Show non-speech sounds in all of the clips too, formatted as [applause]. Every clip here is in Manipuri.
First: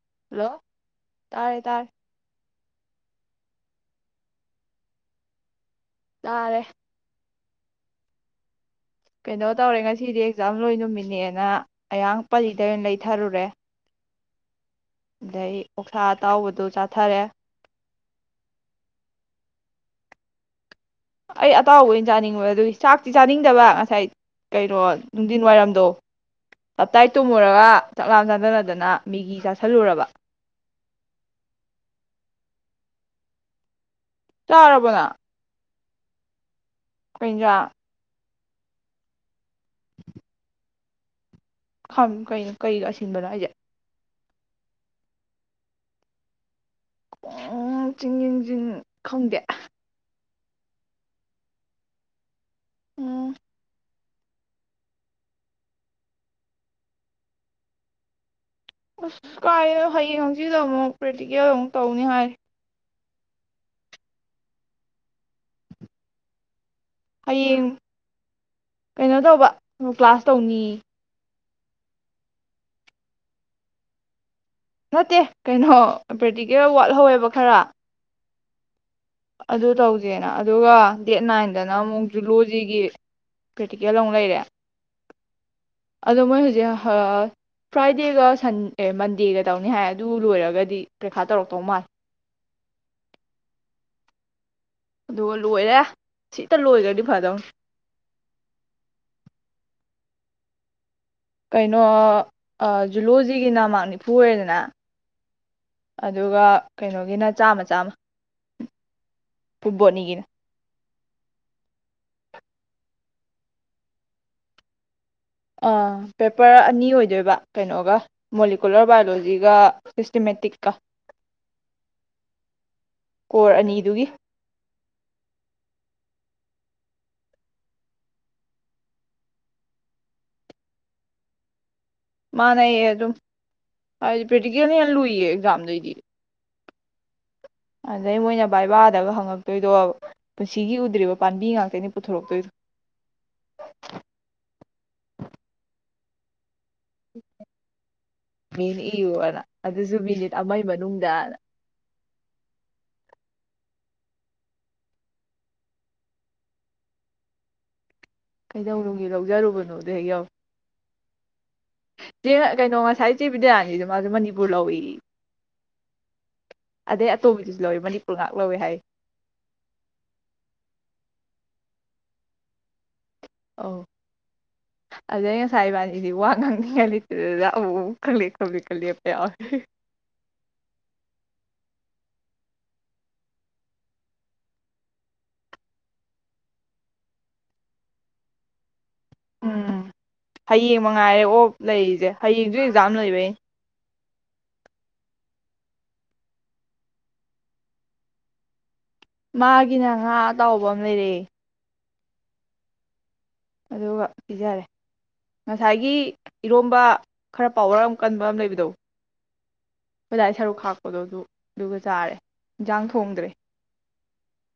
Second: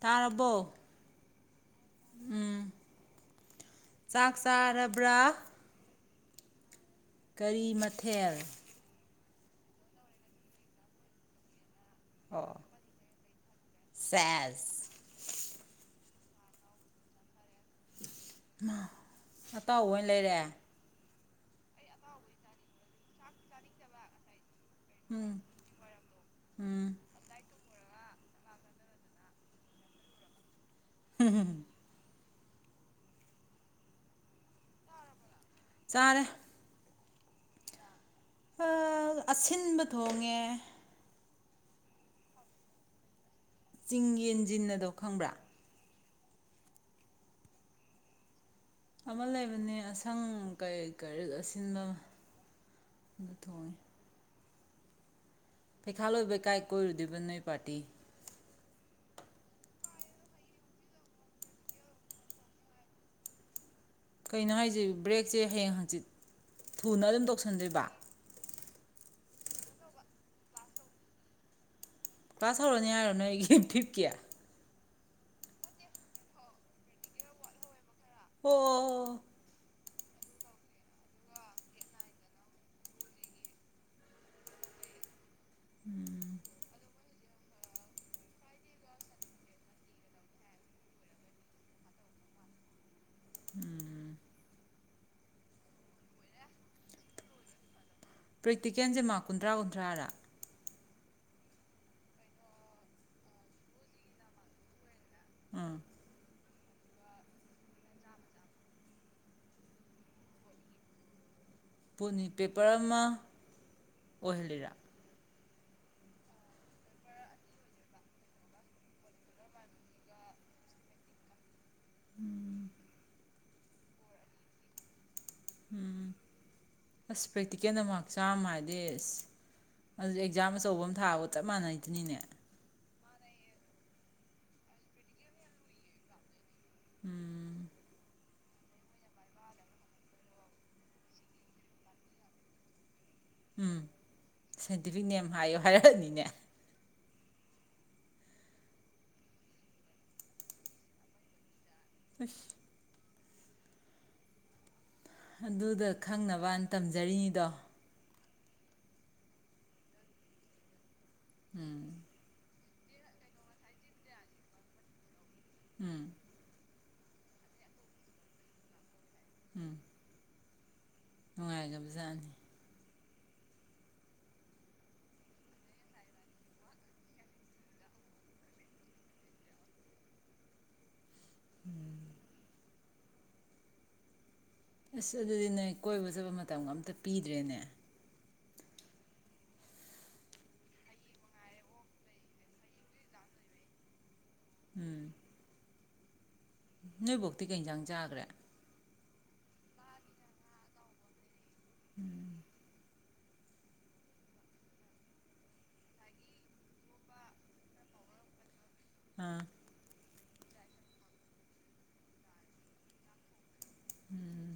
ꯇꯥꯔꯕꯣ ꯍꯜꯂꯣ ꯇꯥꯔꯦ ꯇꯥꯔꯦ ꯎꯝ ꯆꯥꯛ ꯆꯥꯔꯕ꯭ꯔꯥ ꯆꯥꯔꯦ ꯀꯔꯤ ꯃꯊꯦꯜ ꯀꯩꯅꯣ ꯇꯧꯔꯦ ꯉꯁꯤꯗꯤ ꯑꯦꯛꯖꯥꯝ ꯂꯣꯏ ꯅꯨꯃꯤꯠꯅꯦꯅ ꯑꯌꯥꯡ ꯄꯜꯂꯤꯗꯩ ꯑꯣꯏꯅ ꯂꯩꯊꯔꯨꯔꯦ ꯆꯦꯁ ꯑꯗꯩ ꯑꯣꯛꯁꯥ ꯑꯇꯥꯎꯕꯗꯨ ꯆꯥꯊꯔꯦ ꯑꯇꯥꯎꯕ ꯑꯣꯏꯅ ꯂꯩꯔꯦ ꯑꯩ ꯑꯇꯥꯎꯕ ꯑꯣꯏꯅ ꯆꯥꯅꯤꯡꯕ ꯑꯗꯨꯒꯤ ꯆꯥꯛꯇꯤ ꯆꯥꯅꯤꯡꯗꯕ ꯉꯁꯥꯏ ꯀꯩꯅꯣ ꯎꯝ ꯅꯨꯡꯊꯤꯟ ꯋꯥꯏꯔꯝꯗꯣ ꯎꯝ ꯇꯞꯇꯥꯏ ꯇꯨꯝꯃꯨꯔꯒ ꯆꯥꯛꯂꯥꯝ ꯆꯥꯗꯠꯅꯗꯅ ꯃꯤꯒꯤ ꯆꯥꯥꯁꯜꯂꯨꯔꯕ ꯍꯝ ꯆꯥꯔꯕ ꯅꯪ ꯆꯥꯔꯦ ꯀꯩ ꯍꯦꯟꯖꯥꯡ ꯑꯁꯤꯟꯕ ꯊꯣꯡꯉꯦ ꯈꯝ ꯀ ꯀꯩꯒ ꯑꯁꯤꯟꯕꯅꯣ ꯍꯥꯏꯁꯦ ꯆꯤꯡ ꯌꯦꯟꯁꯤꯟꯅ ꯑꯗꯣ ꯈꯪꯕ꯭ꯔꯥ ꯎ ꯆꯤꯡꯤꯡꯖꯤꯡ ꯑꯃ ꯂꯩꯕꯅꯦ ꯑꯁꯪ ꯀ ꯀꯔꯤ ꯑꯁꯤꯅ ꯎꯝ ꯑꯗꯨ ꯊ ꯄꯩꯈꯥꯜꯂꯣꯏꯕꯩ ꯀꯥꯏ ꯀꯣꯏꯔꯨꯗꯣꯏꯕ ꯅꯣꯏ ꯄꯥꯔꯇꯤ ꯑꯁ ꯀꯥꯏꯅ ꯍꯌꯦꯡ ꯍꯪꯆꯤꯗ ꯑꯃꯨꯛ ꯄ꯭ꯔꯦꯛꯇꯤꯀꯦꯜ ꯑꯃꯨꯛ ꯇꯧꯅꯤ ꯍꯥꯏꯔꯤ ꯀꯩꯅꯣ ꯍꯥꯏꯁꯤ ꯕ꯭ꯔꯦꯛꯁꯦ ꯍꯌꯦꯡ ꯍꯪꯆꯤꯠ ꯊꯨꯅ ꯑꯗꯨꯝ ꯍꯌꯦꯡ ꯇꯧꯁꯟꯗꯣꯏꯕ ꯀꯩꯅꯣ ꯇꯧꯕ ꯀ꯭ꯂꯥꯁ ꯇꯧꯅꯤ ꯀꯥꯁꯧꯔꯣꯅꯤ ꯍꯥꯏꯔꯣ ꯅꯣꯏ ꯑꯩ ꯐꯤꯞꯀꯤꯌꯥ ꯅꯠꯇꯦ ꯀꯩꯅꯣ ꯄ꯭ꯔꯦꯛꯇꯤꯀꯦꯜ ꯋꯥꯠꯍꯧꯋꯦꯕ ꯈꯔ ꯑꯣ ꯑꯣ ꯑꯣ ꯑꯗꯨꯗ ꯇꯧꯗ ꯦꯅ ꯑꯗꯨꯒ ꯗꯦꯠ ꯅꯥꯏꯟꯗꯅ ꯑꯃꯨꯛ ꯖꯨꯂꯣꯖꯤꯒꯤ ꯄ꯭ꯔꯦꯛꯇꯤꯀꯦꯜ ꯑꯃꯨꯛ ꯂꯩꯔꯦ ꯑꯗꯨꯗ ꯃꯥꯏ ꯍꯧꯖꯤ ꯍꯥ ꯐ꯭ꯔꯥꯏꯗꯦꯒ ꯃꯟꯗꯦꯒ ꯇꯧꯅꯤ ꯍꯥꯏ ꯑꯗꯨ ꯂꯣꯏꯔꯒꯗꯤ ꯄꯔꯤꯈꯥ ꯇꯧꯔꯛꯇꯧ ꯃꯥꯜꯂꯦ ꯎꯝ ꯑꯗꯨꯒ ꯂꯣꯏꯔꯦ ꯁꯤꯛꯇ ꯂꯣꯏꯈ꯭ꯔꯗꯤ ꯐꯗꯧꯅꯤ ꯄ꯭ꯔꯦꯛꯇꯤꯀꯦꯜꯁꯦ ꯃꯥ ꯀꯨꯟꯊ꯭ꯔꯥ ꯀꯨꯟꯊ꯭ꯔꯥꯗ ꯀꯩꯅꯣ ꯖꯨꯂꯣꯖꯤꯒꯤ ꯅꯃ ꯅꯤꯐꯨ ꯑꯣꯏꯔꯦꯗꯅ ꯎꯝ ꯑꯗꯨꯒ ꯀꯩꯅꯣꯒꯤꯅ ꯆꯥꯝꯃ ꯆꯥꯝꯃ ꯐꯨꯠꯕꯣꯠꯅꯤꯒꯤꯅ ꯄꯅꯤ ꯄꯦꯄꯔ ꯑꯃ ꯑꯣꯏꯍꯜꯂꯤꯔꯥ ꯄꯦꯄꯔ ꯑꯅꯤ ꯑꯣꯏꯗꯣꯏꯕ ꯀꯩꯅꯣꯒ ꯃꯣꯂꯤꯀꯨꯂꯔ ꯕꯥꯏꯑꯣꯂꯣꯖꯤꯒ ꯁꯤꯁꯇꯦꯃꯦꯇꯤꯛꯀ ꯎꯝ ꯀꯣꯔ ꯑꯅꯤꯗꯨꯒꯤ ꯎꯝ ꯑꯁ ꯄ꯭ꯔꯦꯛꯇꯤꯀꯦꯜꯗ ꯃꯥꯔꯛ ꯌꯥꯝꯥ ꯍꯥꯏꯗꯤ ꯑꯁ ꯑꯗꯨ ꯑꯦꯛꯖꯥꯝ ꯑꯆꯧꯕ ꯑꯃ ꯊꯥꯒ ꯆꯞ ꯃꯥꯟꯅꯩ ꯃꯥꯅꯦ ꯑꯗꯨꯝ ꯍꯥꯏꯗꯤ ꯄꯦꯇꯒꯤꯅꯤ ꯌꯥꯝꯅ ꯂꯨꯏꯌꯦ ꯑꯦꯖꯝꯗꯔ ꯎꯝ ꯑꯗꯩ ꯃꯣꯏꯅ ꯕꯥꯏꯕꯥꯗꯒ ꯍꯪꯉꯛꯇꯣꯏꯗꯣ ꯄꯨꯟꯁꯤꯒꯤ ꯎꯗ꯭ꯔꯤꯕ ꯄꯥꯝꯕꯤ ꯉꯥꯛꯇꯅꯤ ꯄꯨꯊꯣꯔꯛꯇꯣꯏꯗꯣ ꯎꯝ ꯁꯥꯏꯟꯇꯤꯐꯤꯛ ꯅꯦꯝ ꯍꯥꯏꯌꯣ ꯍꯥꯏꯔꯛꯑꯅꯤꯅꯦ ꯃꯤꯅꯤ ꯏꯌꯨꯅ ꯑꯗꯨꯁꯨ ꯃꯤꯅꯤꯠ ꯑꯃꯒꯤ ꯃꯅꯨꯡꯗꯅ ꯑꯁ ꯑꯗꯨꯗ ꯈꯪꯅꯕꯅ ꯇꯝꯖꯔꯤꯅꯤꯗꯣ ꯀꯩꯗꯧꯅꯨꯡꯒꯤ ꯂꯧꯖꯔꯨꯕꯅꯣꯗ ꯍꯦꯛ ꯌꯥꯎꯏ ꯎꯝ ꯆꯦ ꯀꯩꯅꯣ ꯉꯁꯥꯏ ꯆꯦ ꯕꯤꯗꯌꯥꯅꯤꯗ ꯃꯥꯁꯨ ꯃꯅꯤꯄꯨꯔ ꯂꯧꯏ ꯎꯝ ꯑꯗꯩ ꯑꯇꯣꯞꯄꯗꯨꯁꯨ ꯂꯧꯋꯦ ꯃꯅꯤꯄꯨꯔ ꯉꯍꯥꯛ ꯂꯧꯋꯦ ꯍꯥꯏ ꯎꯝ ꯅꯨꯡꯉꯥꯏꯒꯕꯖꯥꯠꯅꯤ ꯑꯧ ꯑꯗꯨꯗꯩ ꯉꯁꯥꯏ ꯏꯕꯥꯅꯤꯗꯤ ꯋꯥ ꯉꯥꯡꯅꯤꯡꯉꯥꯏ ꯂꯩꯇꯗꯅ ꯑꯃꯨꯃꯨꯛ ꯈꯡꯂꯦꯞ ꯈꯡꯂꯦꯞꯀ ꯂꯦꯞꯄ ꯌꯥꯎꯏ [unintelligible] ꯑꯁ ꯑꯗꯨꯗꯤ ꯅꯣꯏ ꯀꯣꯏꯕ ꯆꯠꯄ ꯃꯇꯝꯒ ꯑꯝꯇ ꯄꯤꯗ꯭ꯔꯦꯅꯦ ꯎꯝ ꯍꯌꯦꯡ ꯃꯉꯥꯏꯔꯦ ꯑꯣꯞ ꯂꯩꯔꯤꯁꯦ ꯍꯌꯦꯡꯁꯨ ꯑꯦꯛꯖꯥꯝ ꯂꯩꯕꯩꯅꯦ ꯎꯝ ꯅꯣꯏꯕꯣꯛꯇꯤ ꯀꯩ ꯌꯦꯟꯖꯥꯡ ꯆꯥꯒ꯭ꯔꯦ ꯃꯥꯒꯤꯅ ꯉꯥ ꯑꯇꯥꯎꯕ ꯑꯃ ꯂꯩꯔꯦ ꯎꯝ ꯑꯗꯨꯒ ꯄꯤꯖꯔꯦ ꯉꯁꯥꯏꯒꯤ ꯏꯔꯣꯝꯕ ꯈꯔ ꯄꯥꯎꯋꯔ ꯑꯃ ꯀꯟꯕ ꯑꯃ ꯂꯩꯕꯗꯣ ꯑ ꯑꯩꯈꯣꯏꯗꯥꯒꯤ ꯁꯔꯨꯛ ꯈꯥꯛꯄꯗꯣ ꯑꯗꯨ ꯑꯗꯨꯒ ꯆꯥꯔꯦ ꯏꯟꯖꯥꯡ ꯊꯣꯡꯗ꯭ꯔꯦ ꯎꯝ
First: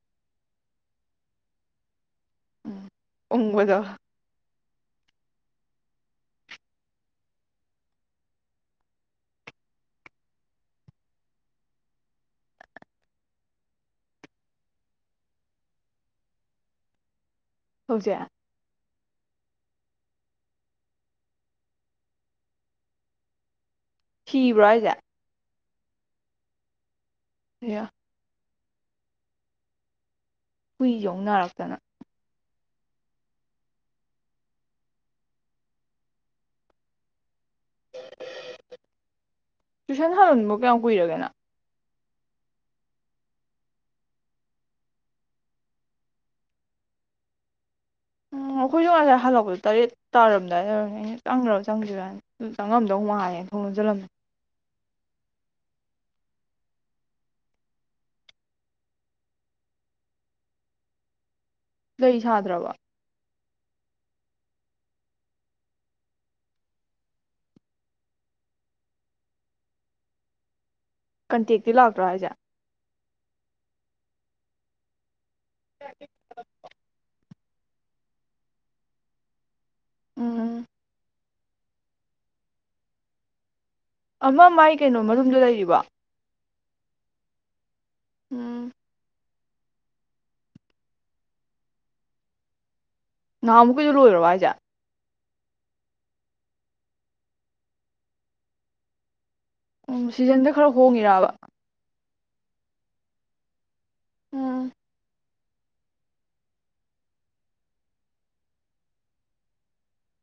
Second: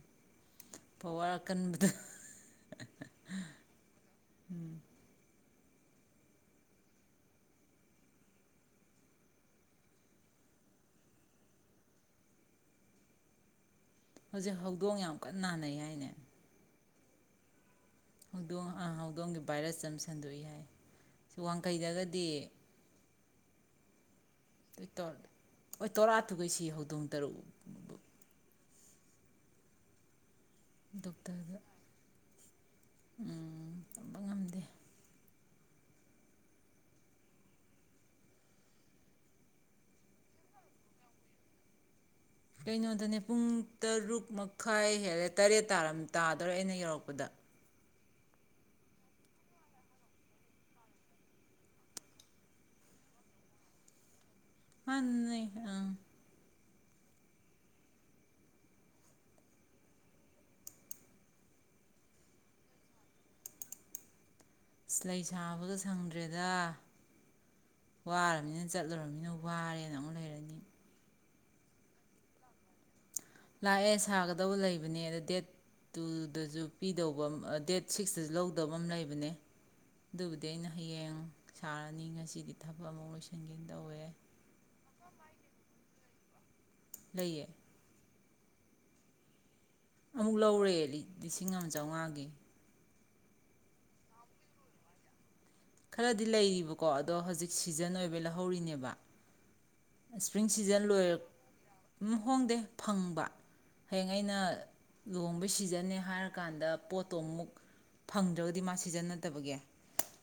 ꯄꯋꯥꯔ ꯑꯀꯟꯕꯗꯣ ꯎꯝ ꯎꯡꯕꯗꯣ ꯍꯧꯖꯤꯛ ꯍꯧꯗꯣꯡ ꯌꯥꯝ ꯀꯟꯅ ꯅꯥꯅꯩ ꯍꯥꯏꯅꯦ ꯍꯧꯖꯤꯛ ꯍꯗꯣꯡ ꯑ ꯍꯧꯗꯣꯡ ꯍꯧꯗꯣꯡꯒꯤ ꯚꯥꯏꯔꯁ ꯑꯃꯝ ꯁꯟꯗꯣꯛꯏ ꯍꯥꯏ ꯁꯤ ꯋꯥꯡꯈꯩꯗꯒꯗꯤ ꯁꯤꯕ꯭ꯔꯣ ꯍꯥꯏꯖꯦ ꯑꯣꯏ ꯇꯣꯔꯥ ꯊꯨꯒꯩꯁꯤ ꯍꯧꯗꯣꯡ ꯇꯔꯨꯛ ꯑꯌꯥ ꯍꯨꯏꯖꯨ ꯑꯃꯨꯛ ꯗꯣꯛꯇꯔꯗ ꯅꯥꯔꯛꯇꯅ ꯎꯝ ꯇꯝꯕ ꯉꯝꯗꯦ ꯇꯨꯏꯁꯟ ꯍꯟꯕ ꯀꯌꯥꯝ ꯀꯨꯏꯔꯒꯦ ꯅꯪ ꯀꯩꯅꯣꯗꯅꯦ ꯄꯨꯡ ꯇꯔꯨꯛ ꯃꯈꯥꯏ ꯍꯦꯜꯂꯦ ꯇꯔꯦꯠ ꯇꯥꯗꯧꯔꯦ ꯑꯩꯅ ꯌꯧꯔꯛꯄꯗ ꯎ ꯑꯩꯈꯣꯏꯁꯨ ꯉꯁꯥꯏ ꯍꯜꯂꯛꯄꯗꯣ ꯇꯔꯦꯠ ꯇꯥꯔꯝꯗꯥꯏꯗ ꯑꯣꯏꯔꯝꯅꯤ ꯑꯩꯅ ꯆꯪꯒ꯭ꯔꯕ ꯆꯪꯗ꯭ꯔꯤꯕꯔꯥꯅ ꯆꯪꯉꯝꯗꯧ ꯃꯥꯜꯂꯦꯅ ꯊꯣꯡ ꯂꯣꯟꯁꯤꯜꯂꯝꯃꯦ [unintelligible] ꯀꯩ ꯁꯥꯗ꯭ꯔꯕꯣ ꯑꯁ ꯂꯩ ꯁꯥꯥꯕꯒ ꯁꯪꯗ꯭ꯔꯦꯗ ꯋꯥꯔꯝꯅꯤꯅ ꯆꯠꯂꯨꯔꯝꯅꯤꯅ ꯋꯥꯔꯦꯅ ꯑꯃꯨꯛ ꯂꯩꯔꯅꯤ ꯀꯟꯇꯦꯛꯇꯤ ꯂꯥꯛꯇ꯭ꯔꯣ ꯍꯥꯏꯖꯦ? ꯂꯥꯛꯑꯦ ꯁꯥꯒꯗꯧꯕ ꯂꯩꯕꯅꯦ ꯑꯗ ꯗꯦꯠ ꯇꯨ ꯗꯖꯨ ꯄꯤꯗꯧꯕ꯫ ꯗꯦꯠ ꯁꯤꯛꯁꯇꯁꯨ ꯂꯧꯗꯕ ꯑꯃ ꯂꯩꯕꯅꯦ꯫ ꯑꯗꯨꯕꯨꯗꯤ ꯎꯝ ꯑꯩꯅ ꯍꯌꯦꯡ ꯁꯥꯔꯅꯤ ꯉꯁꯤꯗꯤ ꯊꯕꯛ ꯑꯃ ꯂꯣꯏꯁꯤꯟꯒꯦ ꯇꯧꯋꯦ꯫ ꯑꯃ ꯃꯥꯏ ꯀꯩꯅꯣ ꯃꯔꯨꯝꯗꯣ ꯂꯩꯔꯤꯕ? ꯂꯩꯌꯦ꯫ ꯎꯝ꯫ ꯑꯃꯨꯛ ꯂꯧꯔꯦ ꯂꯤꯁꯤꯡ ꯑꯃ ꯆꯧ꯫ ꯅꯍꯥꯟꯃꯨꯛꯀꯤꯗꯤ ꯂꯣꯏꯔꯕꯣ ꯍꯥꯏꯖꯦ? ꯈꯔꯗꯤ ꯂꯩꯔꯤꯕꯀꯣ ꯑꯗꯣ ꯍꯧꯖꯤꯛ ꯁꯤꯖꯟ ꯑꯣꯏꯕꯩ ꯂꯧꯍꯧꯔꯤꯅꯦꯕ꯫ ꯎꯝ ꯁꯤꯖꯟꯗ ꯈꯔ ꯍꯣꯡꯉꯤꯔꯕ? ꯎꯝ ꯍꯣꯡꯗꯦ ꯐꯪꯕ꯫ ꯍꯌꯦꯡ ꯑꯩꯅ ꯎꯝ ꯂꯣꯡ ꯃꯣꯏ ꯁꯤꯖꯟꯅꯦ ꯍꯥꯏꯔꯀꯥꯟꯗ ꯄꯣꯠꯇꯣ ꯑꯃꯨꯛ ꯐꯪꯗ꯭ꯔꯒꯗꯤ ꯃꯥ ꯁꯤꯖꯤꯟꯅꯗꯕꯒꯤꯦ꯫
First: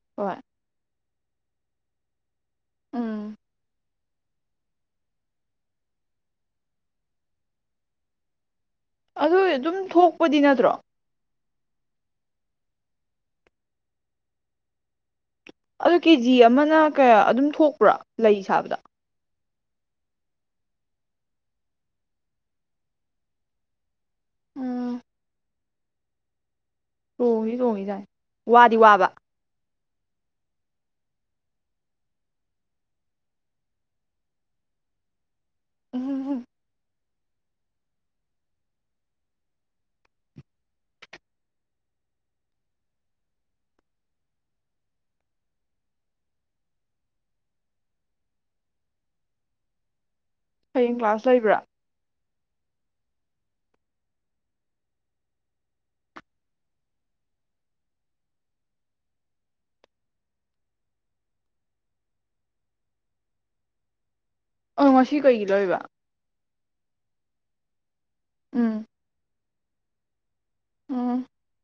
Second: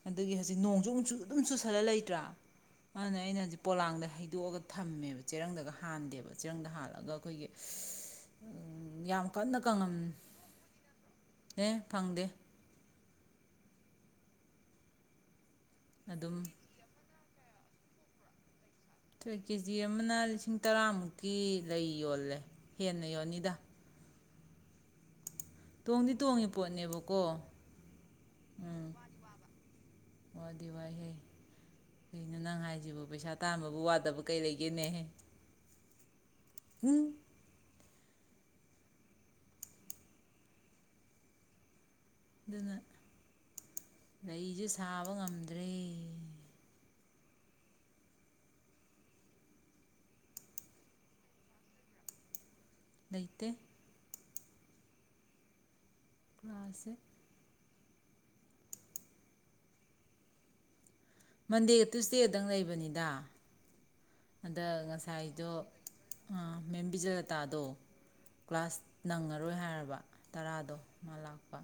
ꯑꯗꯒꯤ ꯍꯣꯏ ꯍꯧꯖꯤꯛ ꯅꯣꯡꯁꯨꯨ ꯁꯨ ꯑꯗꯨꯝ ꯆꯨꯁꯜꯂ ꯂꯩꯇ꯭ꯔꯥ꯫ ꯃꯥꯅꯦ ꯎꯝ ꯑꯩꯅ ꯍꯧꯖꯤꯛ ꯄꯣꯂꯥꯡꯗ ꯈꯤꯗꯣꯛꯑꯒ ꯊꯝꯃꯦꯕ ꯆꯦꯔꯪꯗꯒ ꯍꯥꯟꯗꯦꯕ ꯆꯦꯔꯪꯗ ꯍꯥꯜꯂꯑꯒ ꯑꯩꯈꯣꯏꯒꯤ꯫ ꯌꯥꯝ ꯑꯗꯨ ꯀꯟꯅ ꯑꯗꯨꯝ ꯀꯪꯍꯟ ꯊꯣꯛꯄꯗꯤ ꯅꯠꯇ꯭ꯔꯣ꯫ ꯑꯦ ꯐꯪꯗꯦ꯫ ꯑꯣ ꯀꯦꯖꯤ ꯑꯗꯨꯝ ꯑꯃꯅ ꯀꯌꯥ꯫ ꯑꯗꯨꯝ ꯊꯣꯛꯄ꯭ꯔꯥ ꯂꯩ ꯁꯥꯕꯗ꯫ ꯍꯣꯏ ꯀꯦꯖꯤ ꯑꯃꯅ ꯂꯤꯁꯤꯡ ꯇꯔꯥꯃꯨꯛꯀꯤ ꯂꯩ ꯌꯣꯜꯂꯦ ꯍꯦꯟꯅ ꯌꯣꯜꯅꯤꯗ꯫ ꯎꯝ꯫ ꯇꯣꯡꯗꯤ ꯇꯣꯡꯉꯦ ꯇꯣꯡꯉ ꯇꯣꯡꯉ ꯌꯥꯏ ꯋꯥꯗꯤ ꯋꯥꯕ꯫ ꯋꯥꯗꯤ ꯋꯥꯏꯍꯦ ꯀꯩꯅꯣ ꯅꯪ ꯍꯥꯏꯁꯤꯕ ꯄꯩꯁꯥ ꯇꯥꯟꯕꯕꯨ ꯋꯥꯗꯕ ꯀꯩ ꯂꯩꯒꯦꯅꯦꯍꯦ꯫ ꯎꯝꯍꯨꯎꯝ꯫ ꯎꯝ ꯑꯗꯨꯅ ꯂꯩꯁꯨ ꯁꯥꯕ ꯉꯝꯗ꯭ꯔꯦ꯫ ꯍꯌꯦꯡ ꯀ꯭ꯂꯥꯁ ꯂꯩꯕ꯭ꯔꯥ꯫ ꯂꯩꯇꯦ꯫ ꯀ꯭ꯂꯥꯁꯁꯦ꯫ ꯃꯟꯗꯦꯒ ꯇꯨꯁꯗꯦꯗꯪ ꯂꯩꯕꯅꯤꯗ꯫ ꯑꯗ ꯑ ꯉꯁꯤ ꯀꯩꯒꯤ ꯉꯁꯥꯏꯗꯣ ꯂꯩꯕ ꯑ ꯃꯦꯝꯕꯤꯖꯔ ꯇꯥꯗꯣ꯫ ꯀ꯭ꯂꯥꯁ ꯎꯝ ꯅꯪ ꯑꯔꯣꯏ ꯍꯥꯏꯔꯕ꯫ ꯇꯔꯥꯗꯣ ꯃꯥ ꯎꯝ ꯂꯥꯛꯄ꯫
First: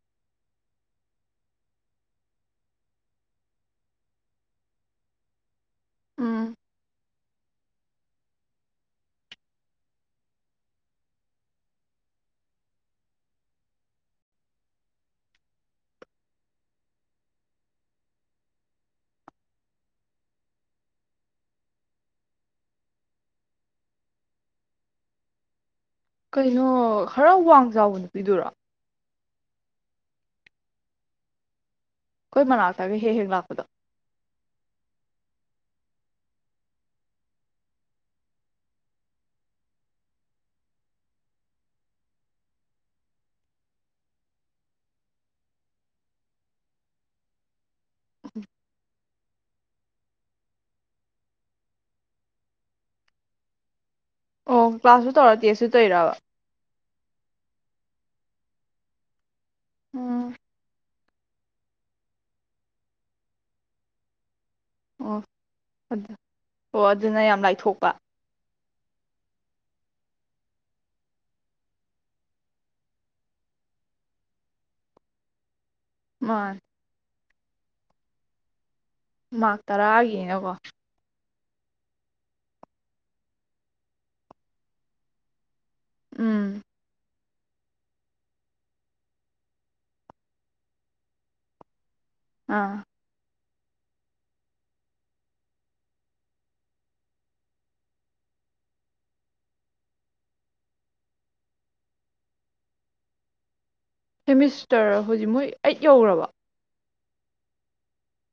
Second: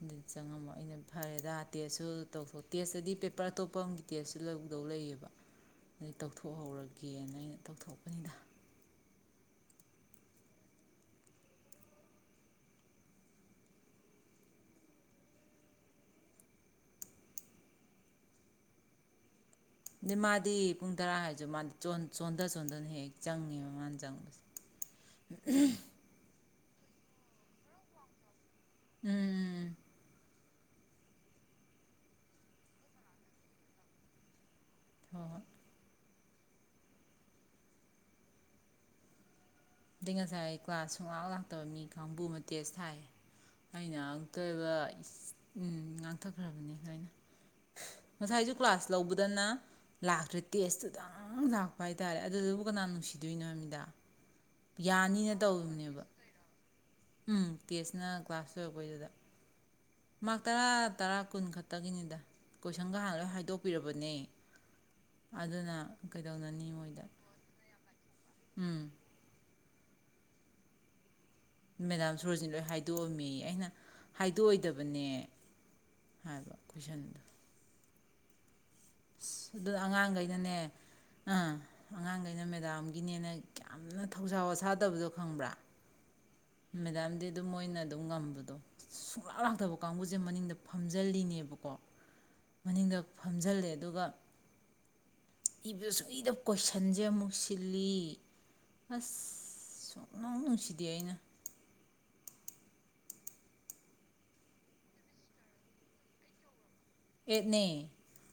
ꯑꯗꯨ ꯆꯪꯉꯝꯃꯣ ꯑꯩꯅ ꯐꯔꯦꯗ ꯇꯦꯁꯁꯨ ꯇꯧꯊꯣꯛ ꯇꯦꯁꯇꯗꯤ ꯄꯦꯄꯔ ꯑꯇꯣꯞꯄ ꯑꯃꯒꯤ ꯇꯦꯁꯁꯨ ꯂꯧꯗꯧ ꯂꯩꯌꯦꯕ꯫ ꯎꯝ ꯊꯣꯛꯣꯍꯣ--꯫ ꯌꯦꯟ ꯑꯩꯅ ꯇꯧꯊꯣꯛꯄꯅꯤꯗ꯫ ꯑ ꯃꯥꯗꯤ ꯄꯨꯡ ꯇꯔꯥ ꯍꯥꯏꯔꯁꯨ ꯃꯥꯗꯤ ꯆꯣꯟꯊ ꯆꯣꯟꯊꯅ ꯍꯦꯛ ꯍꯦꯛ ꯆꯪꯉꯦꯕ ꯃꯥꯅ ꯆꯪꯕꯁꯦ꯫ ꯀꯩꯅꯣ ꯈꯔ ꯋꯥꯡ ꯆꯥꯎꯕ ꯅꯨꯄꯤꯗꯨꯔꯣ꯫ ꯎꯝꯝ꯫ ꯑꯩꯈꯣꯏ ꯃꯅꯥꯛꯇꯥꯒ ꯍꯦꯛ ꯍꯦꯛ ꯂꯥꯛꯄꯗꯣ꯫ ꯍꯣꯏ ꯍꯣꯏ ꯑꯗꯩ ꯉꯁꯥꯏ ꯀ꯭ꯂꯥꯁ ꯁꯨꯡꯂꯥꯡ ꯂꯥꯛꯇꯕ ꯃꯤ ꯀꯥꯡꯕꯨ ꯑꯃ ꯇꯦꯁ ꯊꯥꯏ ꯑꯩꯅ ꯉꯇꯣꯏꯕ ꯎ ꯉꯥꯡꯊꯈ꯭ꯔꯕꯅꯤꯅ ꯉꯁꯥꯏꯁꯨ ꯀ꯭ꯂꯥꯁ ꯂꯧꯕꯗꯅ ꯂꯥꯛꯇ꯭ꯔꯦ ꯇꯦꯁꯇꯨꯗꯪ ꯂꯥꯛꯄ ꯍꯥꯏꯇꯥꯔꯦ ꯑꯗꯨꯗꯨꯕꯨ ꯀꯅꯥ ꯅꯨꯡꯁꯤꯗꯣꯏꯅꯣ ꯃꯤꯗꯥ꯫ ꯑꯣ ꯀ꯭ꯂꯥꯁꯁꯨ ꯇꯧꯔꯥꯇꯦꯁꯨ ꯇꯩꯔꯤꯔꯕ꯫ ꯎꯝ ꯇꯦꯁꯅ ꯀ꯭ꯂꯥꯁ ꯂꯣꯏꯔꯛꯄꯩꯗꯨꯗ ꯎꯝ ꯃꯥꯔꯛ ꯇꯔꯥ ꯇꯔꯥ ꯀꯨꯟ ꯈꯛꯇꯒꯤꯅꯤꯗ ꯀꯣꯏꯁꯟꯒ ꯍꯥꯟꯅ ꯂꯣꯏ ꯍꯥꯏꯗꯣꯛꯄꯤꯔꯕꯅꯦ꯫ ꯑꯣ ꯑꯗꯨꯅ ꯑꯗꯨ ꯀꯩꯗꯧꯅꯅꯤ ꯑꯣ ꯃꯣꯏꯗ ꯑꯗꯨꯅ ꯌꯥꯝ ꯂꯥꯏꯊꯣꯛꯄ꯫ ꯎꯝ꯫ ꯃꯦꯗꯥꯝ ꯁꯣꯔꯣꯖꯤꯟ ꯂꯣꯏ ꯍꯥꯏꯗꯣꯛꯑꯝꯃꯤ ꯑꯩꯅ ꯍꯥꯏꯗꯣꯛꯑꯣꯏꯗꯕꯅꯦ ꯍꯥꯏꯕ ꯃꯥꯅꯦ ꯀꯣꯏꯁꯟꯗꯣ ꯃꯥꯔ ꯑꯗꯨꯅ ꯇꯔꯥꯒꯤꯅꯀꯣ ꯑꯉꯥꯡꯈꯩꯅꯅꯦ ꯑꯥ ꯑꯉꯥꯡꯈꯩꯅ ꯃꯦꯗꯥꯝꯒꯤꯅꯦꯅ ꯌꯥꯝꯅ ꯊꯧꯁꯥ ꯋꯥꯁꯥꯗꯕꯗꯣ ꯈꯪꯕ꯭ꯔꯥ ꯎꯝ ꯃꯦꯗꯥꯝꯗ ꯑꯗꯨ ꯃꯣꯏꯅ ꯑꯗꯨꯝ ꯉꯝꯕꯗꯣ ꯁꯨꯡꯂꯥꯛ ꯂꯥꯛꯇꯕ ꯀꯥꯡꯕꯨꯁꯦ ꯃꯅꯤꯡꯗ ꯐꯝꯖꯤꯜꯂꯤꯅꯦꯕꯀꯣ ꯑꯥ ꯃꯅꯤꯡꯒꯛ ꯐꯝꯖꯤꯜꯂꯦ ꯑꯗꯨꯒ ꯏꯕꯗ ꯁꯨꯡ ꯏꯗꯕ ꯀꯣꯏꯁꯟꯁꯦ ꯑꯃꯨꯛ ꯁꯤꯜꯂꯤ ꯑꯁ ꯁꯨꯡꯅꯥꯧ ꯅꯨꯡꯁꯤꯗꯦ ꯑꯩꯅ ꯁꯦꯃꯤꯁꯇꯔ ꯍꯧꯖꯤꯛ ꯃꯣꯏ ꯑꯩꯠ ꯌꯧꯈ꯭ꯔꯕ ꯑꯦꯠꯅꯦꯅꯦ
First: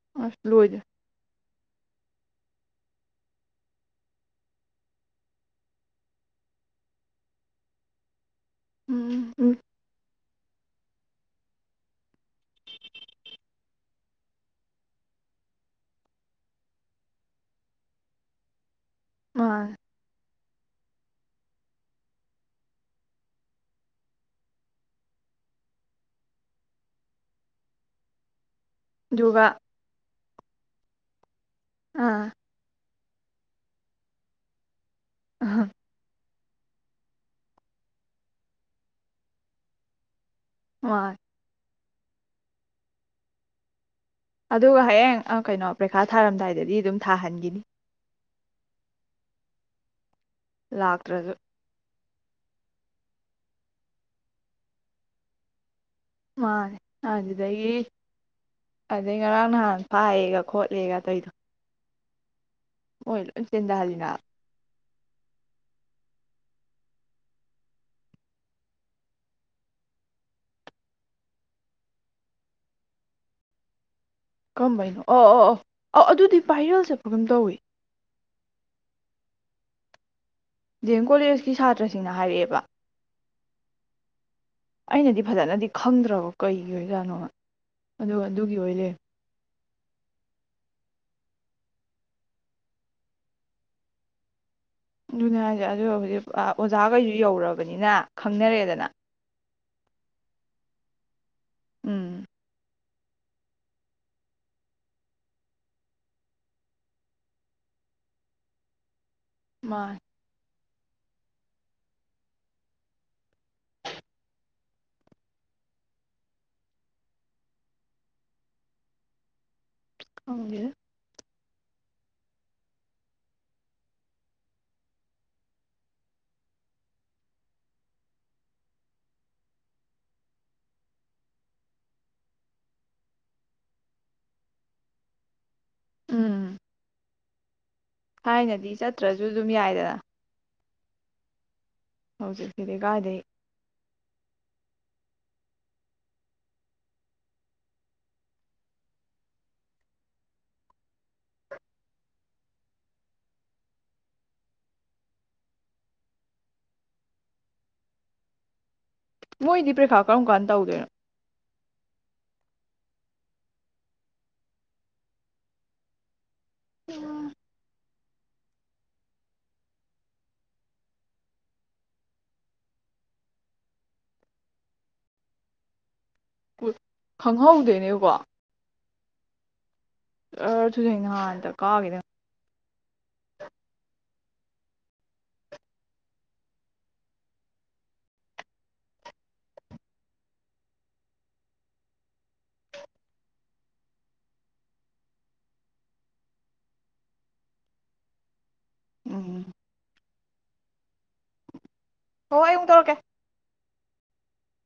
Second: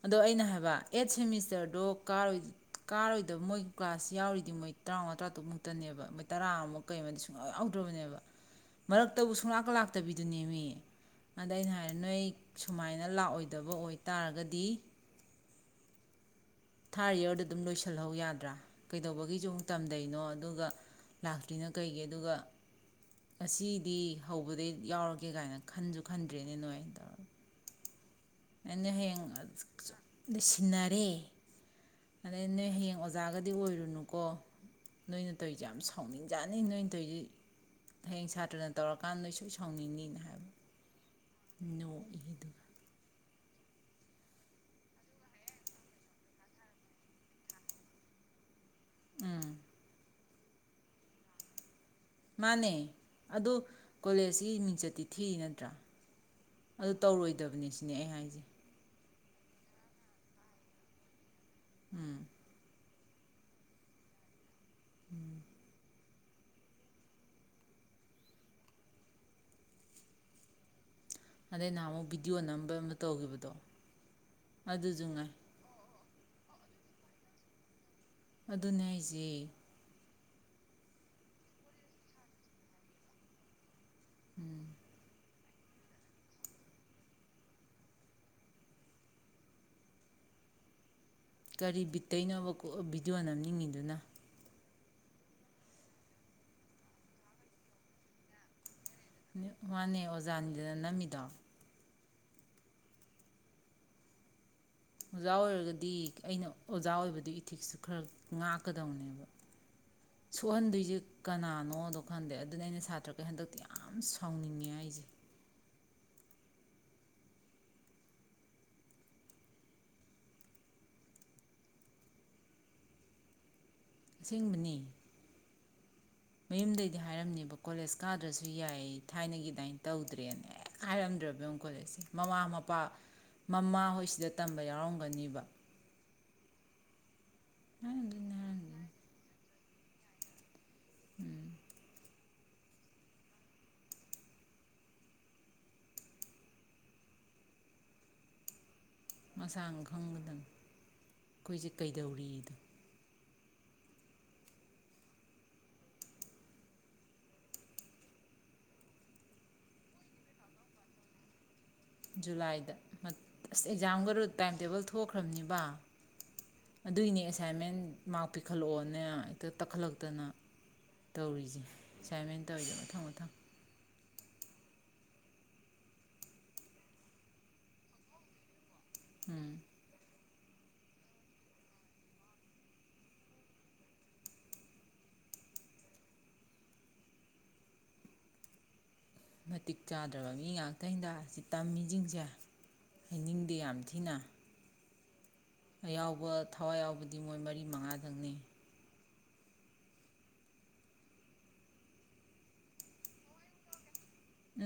ꯑꯗꯣ ꯑꯩꯅ ꯍꯥꯏꯕ ꯂꯣꯏꯗ꯭ꯔꯤ ꯑꯦꯠ ꯁꯦꯃꯤꯁ ꯁꯇꯔꯗꯣ ꯀꯥꯔꯣꯏ ꯀꯥꯔꯣꯏꯗꯕ ꯃꯣꯏꯒꯤ ꯀ꯭ꯂꯥꯁ ꯌꯥꯎꯔꯤꯗꯤ ꯃꯣꯏ ꯇꯔꯥꯃꯉꯥ ꯇꯔꯥ ꯇꯨꯛꯃꯨꯛꯇꯅꯦꯕ ꯃꯣꯏ ꯇꯔꯥꯃꯨꯛ ꯀꯩꯃ ꯁꯨꯡꯌꯥꯥꯎ ꯌꯥꯎꯗ꯭ꯔꯕꯅꯦꯕ ꯃꯔꯛꯇꯕꯨ ꯎꯝ ꯎꯝ ꯁꯨꯡꯅꯥꯥꯛꯀ ꯂꯥꯛꯇꯕꯤ ꯑꯗꯨꯅꯦꯃꯤ ꯑꯗ ꯑꯩꯅ ꯍꯥꯏꯔꯦ ꯅꯣꯏ ꯁꯨꯃꯥꯏꯅ ꯂꯥꯛꯑꯣꯏ ꯗꯕ ꯑꯣꯏꯇꯥꯔꯒꯗꯤ ꯊꯥꯔ ꯌꯌꯥꯔꯗ ꯑꯗꯨꯝ ꯂꯣꯏꯁꯤꯜꯍꯧ ꯌꯥꯗ꯭ꯔꯥ ꯀꯩꯗꯧꯕꯒꯤꯁꯨꯨꯛ ꯃꯥꯅꯦ ꯇꯝꯗꯩꯅꯣ ꯑꯗꯨꯒ ꯂꯥꯛꯇ꯭ꯔꯤꯅꯣ ꯀꯩꯒꯤ ꯑꯗꯨꯒ ꯑꯁꯤꯗꯤ ꯍꯧꯕꯗꯩ ꯌꯥꯎꯔꯒꯦ ꯀꯥꯏꯅ ꯈꯟꯁꯨ ꯈꯟꯗ꯭ꯔꯦꯅꯦ ꯅ ꯑ ꯇꯧꯔꯒ ꯑꯩꯅ ꯍꯌꯦꯡ ꯑꯗꯨꯒ ꯁꯤꯟꯅꯔꯦ ꯑꯥ ꯑꯗ ꯍꯌꯦꯡ ꯑꯣꯖꯥꯒꯗꯤ ꯑꯣꯏꯔꯨꯅꯨꯀꯣ ꯅꯣꯏꯅ ꯑꯍ ꯇꯧꯔꯤꯁꯦ ꯌꯥꯝ ꯁꯥꯎꯅꯤꯡ ꯌꯥꯅꯤ ꯅꯣꯏꯅ ꯇꯧꯔꯤꯁꯤ ꯍꯌꯦꯡ ꯁꯥꯇ꯭ꯔꯅ ꯇꯧꯔꯀꯥꯟꯗ ꯅꯣꯏ ꯁꯣꯏ ꯁꯥꯎꯅꯤꯡꯅꯤꯤꯅ ꯍꯥꯏꯕꯅꯤ ꯑ ꯅꯣꯛꯏ ꯑꯗꯨꯒ ꯑꯗꯨꯒ ꯍꯌꯦꯡ ꯀꯩꯅꯣ ꯄꯔꯤꯈꯥ ꯊꯥꯔꯝꯗꯥꯏꯗꯗꯤ ꯑꯗꯨꯝ ꯊꯥꯍꯟꯈꯤꯅꯤ ꯎꯝ ꯂꯥꯛꯇ꯭ꯔꯁꯨ ꯃꯥꯅꯦ ꯑꯗꯨ ꯀꯣꯂꯦꯖꯀꯤ ꯃꯤꯡꯆꯠꯇꯤ ꯊꯤꯔꯤ ꯅꯠꯇ꯭ꯔꯥ ꯃꯥꯅꯦ ꯑꯗꯨ ꯇꯧꯔꯣꯏꯗꯕꯅꯤ ꯑꯗꯨꯗꯒꯤ ꯁꯤꯅꯦ ꯑꯩ ꯍꯥꯏꯁꯦ ꯑꯗꯩ ꯉꯔꯥꯡ ꯅꯍꯥꯟ ꯐꯥꯏꯌꯦꯒ ꯈꯣꯠꯂꯦꯒ ꯑꯗꯨꯏꯗꯣ ꯎꯝ ꯑꯣꯏꯣꯏ ꯇꯗꯍꯜꯂꯤꯅ ꯎꯝ ꯑꯗꯩ ꯅꯍꯥꯟꯃꯨꯛ ꯚꯤꯗꯤꯑꯣ ꯅꯝꯕ ꯑꯃ ꯇꯧꯈꯤꯕꯗꯣ ꯀꯃ ꯥꯏꯅꯣ ꯑꯗꯨꯁꯨ ꯑꯣ ꯉꯥꯏ ꯑꯣ ꯑꯣ ꯑꯧ ꯑꯗꯨꯗꯤ ꯄꯥꯏꯔꯦꯜ ꯆꯠꯄꯒꯝ ꯇꯧꯏꯤ ꯑꯗꯨꯅꯦ ꯑꯩꯁꯦ ꯗꯤ ꯑꯦꯝ ꯀꯣꯂꯦꯖꯀꯤ ꯁꯥꯇ꯭ꯔꯁꯤꯡꯅ ꯍꯥꯏꯔꯛꯑꯦꯕ ꯎꯝ ꯑꯩꯅꯗꯤ ꯐꯖꯅꯗꯤ ꯈꯪꯗ꯭ꯔꯕ ꯀꯩꯒꯤ ꯑꯣꯏꯖꯥꯠꯅꯣ ꯑꯗꯨꯒ ꯑꯗꯨꯒꯤ ꯑꯣꯏꯔ ꯀꯔꯤ ꯕꯤꯠꯇꯩꯅꯣꯕ ꯚꯤꯗꯤꯑꯣ ꯅꯝꯅꯤꯡꯉꯤꯗꯨꯅ ꯑꯗꯨꯅꯦ ꯍꯥꯏꯁꯦ ꯑꯗꯣ ꯍꯧꯖꯤꯛ ꯑꯣꯖꯥꯈꯩꯁꯨ ꯌꯧꯔꯕꯅꯤꯅ ꯈꯪꯅꯔꯛꯑꯦꯗꯅ ꯃꯥꯅꯦ ꯑꯣꯖꯥꯗꯨꯅ ꯅꯝꯃꯤꯗꯣ ꯎꯝ ꯑꯣꯖꯥ ꯑꯣꯏꯔꯒꯗꯤ ꯑꯩꯅ ꯑꯣꯖꯥ ꯑꯣꯏꯕꯗꯨ ꯏꯊꯤꯛꯁꯁꯨ ꯈꯔ ꯉꯥꯛꯀꯗꯕꯅꯦꯕ ꯃꯥ ꯁꯣꯛꯍꯟꯗꯣꯏꯁꯦ ꯀꯅꯥꯅꯣꯗꯣ ꯈꯟꯗꯦ ꯑꯗꯨꯅ ꯑꯩꯅ ꯁꯥꯇ꯭ꯔꯈꯩ ꯍꯟꯗꯛꯇꯤ ꯌꯥꯝ ꯁꯥꯎꯅꯤꯡꯉꯦ ꯑꯩꯁꯦ ꯀꯒ ꯑꯁꯦꯡꯕꯅꯤ ꯃꯌꯨꯝꯗꯩꯗꯤ ꯍꯥꯏꯔꯝꯅꯦꯕ ꯀꯣꯂꯦꯖ ꯀꯥꯗ꯭ꯔꯁꯨ ꯌꯥꯏ ꯊꯥꯏꯅꯒꯤ ꯑꯗꯨꯃꯥꯏꯅ ꯇꯧꯗ꯭ꯔꯦꯅ ꯍꯦꯛ ꯍꯥꯏꯔꯝꯗ꯭ꯔꯕꯛ ꯀꯣꯂꯦꯖꯁꯦ ꯃꯃꯥ ꯃꯄꯥ ꯃꯃꯥ ꯍꯣꯏꯁꯤꯗ ꯇꯝꯕ ꯌꯥꯎꯔꯝꯒꯅꯤꯕ ꯎꯝ ꯍꯥꯏꯔꯝꯗꯣꯏꯅꯤ ꯊꯥꯏꯅꯗꯤ ꯍꯥꯏꯔꯝꯗꯣꯏꯅꯤ ꯆꯠꯇ꯭ꯔꯁꯨ ꯑꯗꯨꯝ ꯌꯥꯏꯗꯅ ꯎꯝ ꯍꯧꯖꯤꯛꯁꯤꯗꯤ ꯀꯥꯏꯗꯦ ꯃꯁꯥꯅ ꯈꯪꯕꯗꯪ ꯑꯩꯈꯣꯏꯁꯦ ꯀꯩꯗꯧꯔꯤꯗꯣ ꯃꯣꯏꯗꯤ ꯄ꯭ꯔꯤꯦꯈꯥ ꯀꯔꯝ ꯀꯥꯟ ꯇꯧꯗꯣꯏꯅꯣ ꯖꯨꯂꯥꯏꯗ ꯑꯁ ꯑꯦꯛꯖꯥꯝꯒꯔꯨ ꯇꯥꯏꯝ ꯇꯦꯕꯜ ꯊꯣꯛꯈ꯭ꯔꯕꯅꯤꯕ ꯑꯗꯨꯒꯤꯅꯦ ꯑꯦꯁꯥꯏꯟꯃꯦꯟ ꯃꯥꯔꯛ ꯄꯤꯈꯠꯂꯛꯑꯣꯅꯦ ꯍꯦꯛꯇ ꯇꯛꯈꯠꯂꯛꯇꯅ ꯇꯧꯔꯤꯁꯦ ꯑꯦꯁꯥꯏꯟꯃꯦꯟ ꯇꯧꯔꯤꯁꯦ ꯃꯊꯪ ꯃꯊꯪ ꯈꯪꯍꯧꯗꯣꯏꯅꯦꯕꯀꯣ ꯎꯝ ꯑ ꯊꯨꯗꯅꯍꯥꯟꯇ ꯀꯥꯈꯤꯦꯗ ꯃꯇꯤꯛ ꯆꯥꯗ꯭ꯔꯕ ꯃꯤ ꯉꯥꯛꯇ ꯍꯤꯗꯥꯛ ꯑꯁꯤ ꯇꯝꯃꯤꯁꯤꯡꯁꯦ ꯍꯥꯏꯅꯤꯡꯗꯦ ꯌꯥꯝ ꯊꯤꯅ ꯑꯌꯥꯎꯕ ꯊꯋꯥꯏ ꯌꯥꯎꯕꯗꯤ ꯃꯣꯏ ꯃꯔꯤ ꯃꯉꯥꯗꯪꯅꯤ ꯎꯝ ꯍ ꯑꯩ ꯑꯃꯨꯛ ꯇꯧꯔꯛꯀꯦ ꯑ